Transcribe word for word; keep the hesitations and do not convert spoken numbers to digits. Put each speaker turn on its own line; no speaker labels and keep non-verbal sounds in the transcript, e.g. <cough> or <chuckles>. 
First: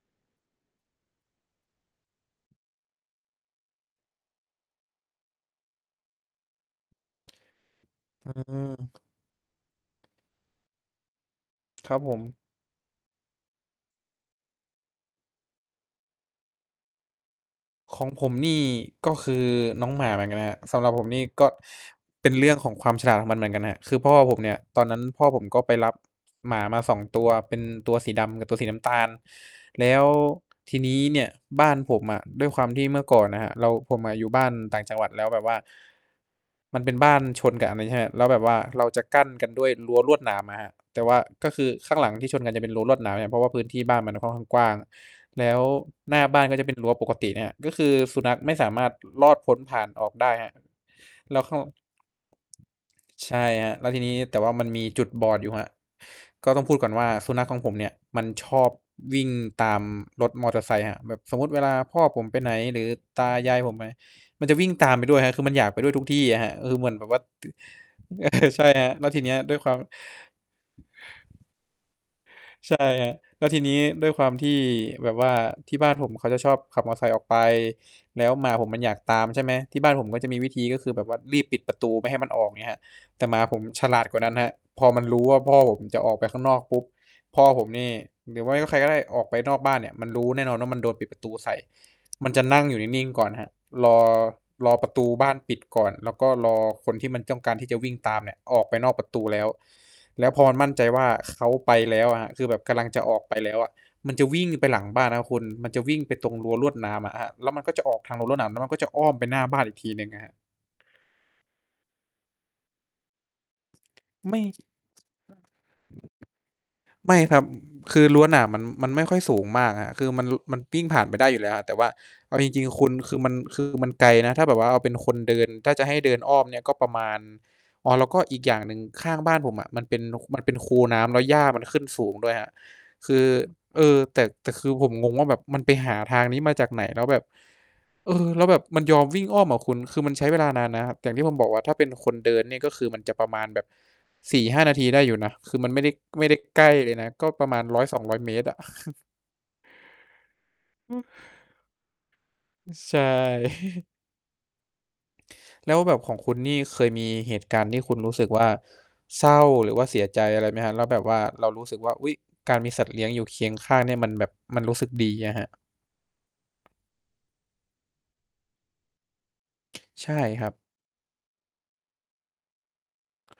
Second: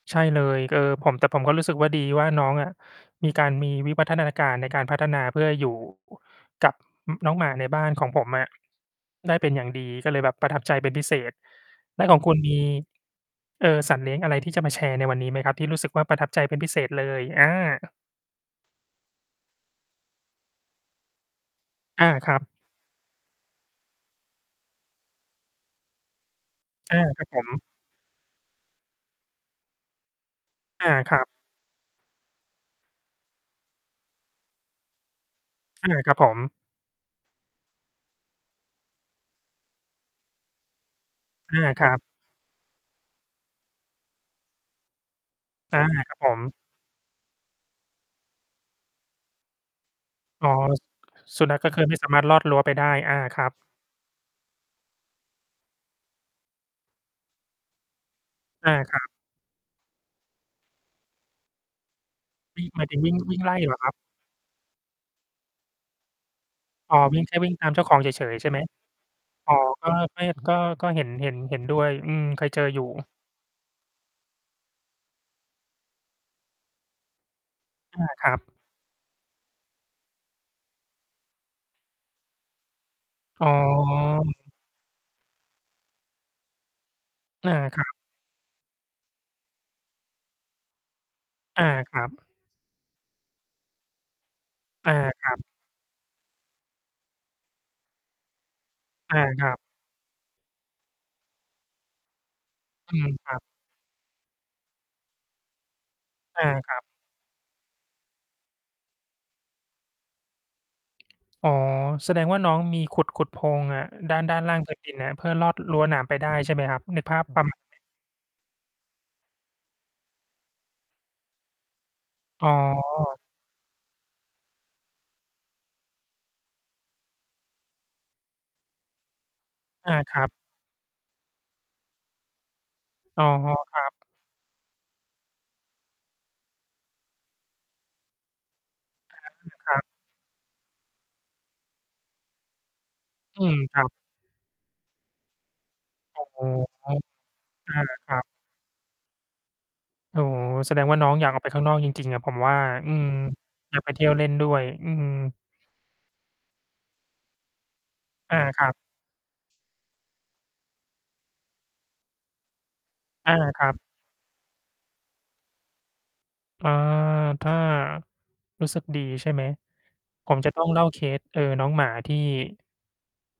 ใช่เลย ก เออ ผม แต่ผมก็รู้สึกว่า ดีว่าน้องอะมีการ มีวิวัฒนาการในการพัฒนาเพื่ออยู่ กับ อืม น้องหมาในบ้านของผม
อ
อะ
ือ
ได้เป็นอย่างดี ก็เลยแบบประทับใจเป็นพิเศษ
ครั
แ
บ
ล้ว
ผ
ของ
ม
คุณมี เอ่อ สัตว์เลี้ยงอะไรที่จะมาแชร์ในวันนี้ไหมครับ? ที่รู้สึกว่า ประทับใจเป็นพิเศษเลย อา
ของผมนี่ ก็คือน้องหมาเหมือนกันนะครับ สำหรับผมนี่ก็
อา
เป
ค
็
ร
น
ับ
เรื่องของความฉลาดของมันเหมือนกันครับ คือพ่อผมเนี่ย ตอนนั้นพ่อผมก็ไปรับ หมามา ส
อ
อ
า
ง ต
คร
ั
ับ
ว
ผ
เป็
ม
นตัวสีดำกับตัวสีน้ำตาล แล้ว ที
อ
น
า
ี้
คร
เ
ั
นี่
บ
ยบ้านผมอะ ด้วยความที่เมื่อก่อนน่ะครับ เรา ผมอะอยู่บ้านต่างจังหวัด แล้วแบบว่า
อา ครับผม
มันเป็นบ้านชนกับอันนี้ ใช่ไหมครับ แล้วแบบว่าเราจะกั้นกันด้วยรั้วลวดหนามอะครับ แต่ว่าก็
อ
ค
า
ือ
คร
ข
ั
้าง
บ
หลังที่ชนกันจะเป็นรั้วลวดหนามเนี่ย เพราะว่าพื้นที่บ้านมันค่อนกว้างอะ แล้ว
อา คร
ห
ั
น
บ
้า
ผ
บ้า
ม
นก็จะเป็นรั้วปกติเนี่ยอะ ก็คือสุนัขไม่สามารถ ลอดพ้นผ่านออกได้
อ
คร
๋
ั
อ
บ
สุ
แล้
สุ
วเข
นั
า
ขก็คือไม่สามารถลอดรั้วไปได้ อา
ใช
คร
่
ับ
ครับ แล้วทีนี้ แต่ว่ามันมีจุดบอดอยู่ครับ ก็ต้องพูดก่อนว่า สุนัขของผมเนี่ยยมันชอ
อ
บ
า ครับ
วิ่งตามรถมอเตอร์ไซค์ครับ แบบสมมุติเวลาพ่อผมไปไหน
วี่
ห
ห
ร
ม
ื
า
อ
ยถึง วิ่ง
ตา
วิ่ง
ย
ไล่
าย
เ
ผ
หร
ม
อ
ไป
ครับ?
มันจะวิ่งตามไปด้วยครับ คือมันอยากไปด้วยทุกที่อะครับ เออ เหมื
อ๋
อน
อ
แบบ
ว
ว่า
ิ่ง แค่
ต
ว
ึ
ิ่งตามเจ้าของเฉ
เอ
ย ๆ ใ
อ
ช่ไห
ใ
ม?
ช่ครับ แล้วทีเนี้ย
อ๋
ด
อ
้วยความ
ก็ ก็ ย ก็ ก็เห็น เห็น เห็นด้วย อืม เคยเจอ
ใช
อยู่
่ครับ แล้วทีนี้ด้วยความที่แบบว่าที่บ้านผมเขาจะชอบขับมอไซค์ออกไป
อา
แล
ค
้
ร
ว
ั
หมา
บ
ผมมันอยากตามใช่ไหม ที่บ้านผมก็จะมีวิธีก็คือแบบว่ารีบปิดประตูไม่ให้มันออก เงี้ยครับ แต่หมา
อ๋
ผมฉลาดกว่านั้นครับ
อ
พอมันรู้ว่า พ่อผมจะออกไปข้างนอกปุ๊บ พ่อ
อา
ผม
ค
น
รั
ี่
บ
หรือไม่ว่าใครก็ได้ออกไปนอกบ้านเนี่ย มันรู้แน่นอนว่า มันโดนปิดประตูใส่
อา ครับ
มันจะนั่งอยู่นิ่ง ๆ ก่อนครับ รอ รอป
อ
ร
า
ะตู
ค
บ้
ร
า
ั
น
บ
ปิดก่อน แล้วก็รอคนที่มันต้องการที่จะวิ่งตามเนี่ยออกไปนอกประ
อ
ต
า
ูแล้
ค
ว
รับ
แล้วพอมันมั่นใจว่า เขาไปแล้วอะครับ คือแบบกำลัง
อื
จะ
ม
ออก
ค
ไ
ร
ป
ับ
แล้วอะ มันจะวิ่งไปหลังบ้านครับคุณ มันจะวิ่งไปตรง
อ
ร
า
ั้วล
ค
ว
ร
ด
ับ
หนามอะครับ แล้วมันก็จะออกทางรั้วลวดหนาม แล้วมันก็จะอ้อมไปหน้าบ้านอีกทีหนึ่งอะครับ
อ๋อ แสดงว่า น้องมีขุด ๆ โพรงอะ ด้าน ด
ไ
้
ม
า
่
นล่าง พื้นดิน น่ะครับ เพื่อลอดรั้วหนามไปได้ ใช่ไหมครับ? นึก
ไม
ภ
่
าพ
คร
ป
ั
ร
บ
ะม
อ
าณนี้
คือรั้วหนามมัน มันไม่ค่อยสูงมากครับ คือมัน ร มันปิ้ง ผ่านไปได้อยู่แล้วครับ แต่ว่าเอา
อ
จ
๋อ
ริง ๆ คุณ คือมัน คือมันไกลนะ ถ้าแบบว่าเอาเป็นคนเดิน ถ้าจะให้เดินอ้อมเนี่ยก็ประมาณ อ๋อ แล้วก็อีกอย่างหนึ่ง ข้างบ้านผมอะมัน
อ
เป
า
็น
ค
น
ร
ค
ั
ุ
บ
มันเป็นคูน้ำ แล้วหญ้ามันขึ้นสูงด้วยครับ คื
อ๋อ
อ
คร
เอ
ับ
อ แต่ แต่คือผมงงว่า แบบมันไปหาทางนี้มาจากไหน? แล้วแบบ เออ แล้วแบบมันยอม
อ
วิ่งอ้อม
า
อะ
ค
คุ
รั
ณ
บ
คือมันใช้เวลานานนะครับ อย่างที่ผมบอกว่า ถ้าเป็นคนเดินเนี่ยก็คือมันจะประม
อ
า
ื
ณ
ม
แบบ
ครับ
สี่ห้า นาที ได้อยู่นะ คือมันไม่ได้
อ
ไ
๋
ม่ได้
อ
ใกล้เ
อ
ล
า
ยนะ ก็ประมาณ ร้อยสอง
ค
ร้
ร
อ
ั
ย
บ
เมตรอะ <chuckles>
โอ้โฮ แสดง
อื
ว่
อ
าน้องอยากออกไปข้างนอกจริง ๆ อะผมว่า
อือ
อื
ใช่
ม อยาก
<chuckles>
ไปเที่ยวเล่นด้วย อืม
แล้วแบบของคุณนี่เคยมีเหตุการณ์ที่คุณรู้สึก
อา
ว่า
ครับ
เศร้าหรือว่าเสียใจอะไรไหมครับ? แล้วแบบว่าเรารู้สึกว่า อุ๊ย การมีสัตว์เลี้ยงอยู่
อ
เ
า
คียง
คร
ข
ับ
้างเนี่ยมันแบบมันรู้สึกดีอะครับ
อา ถ้ารู้สึกดี ใช่ไหม?
ใช่
ผม
ครั
จะ
บ
ต้องเล่าเคส เอ่อ น้องหมาที่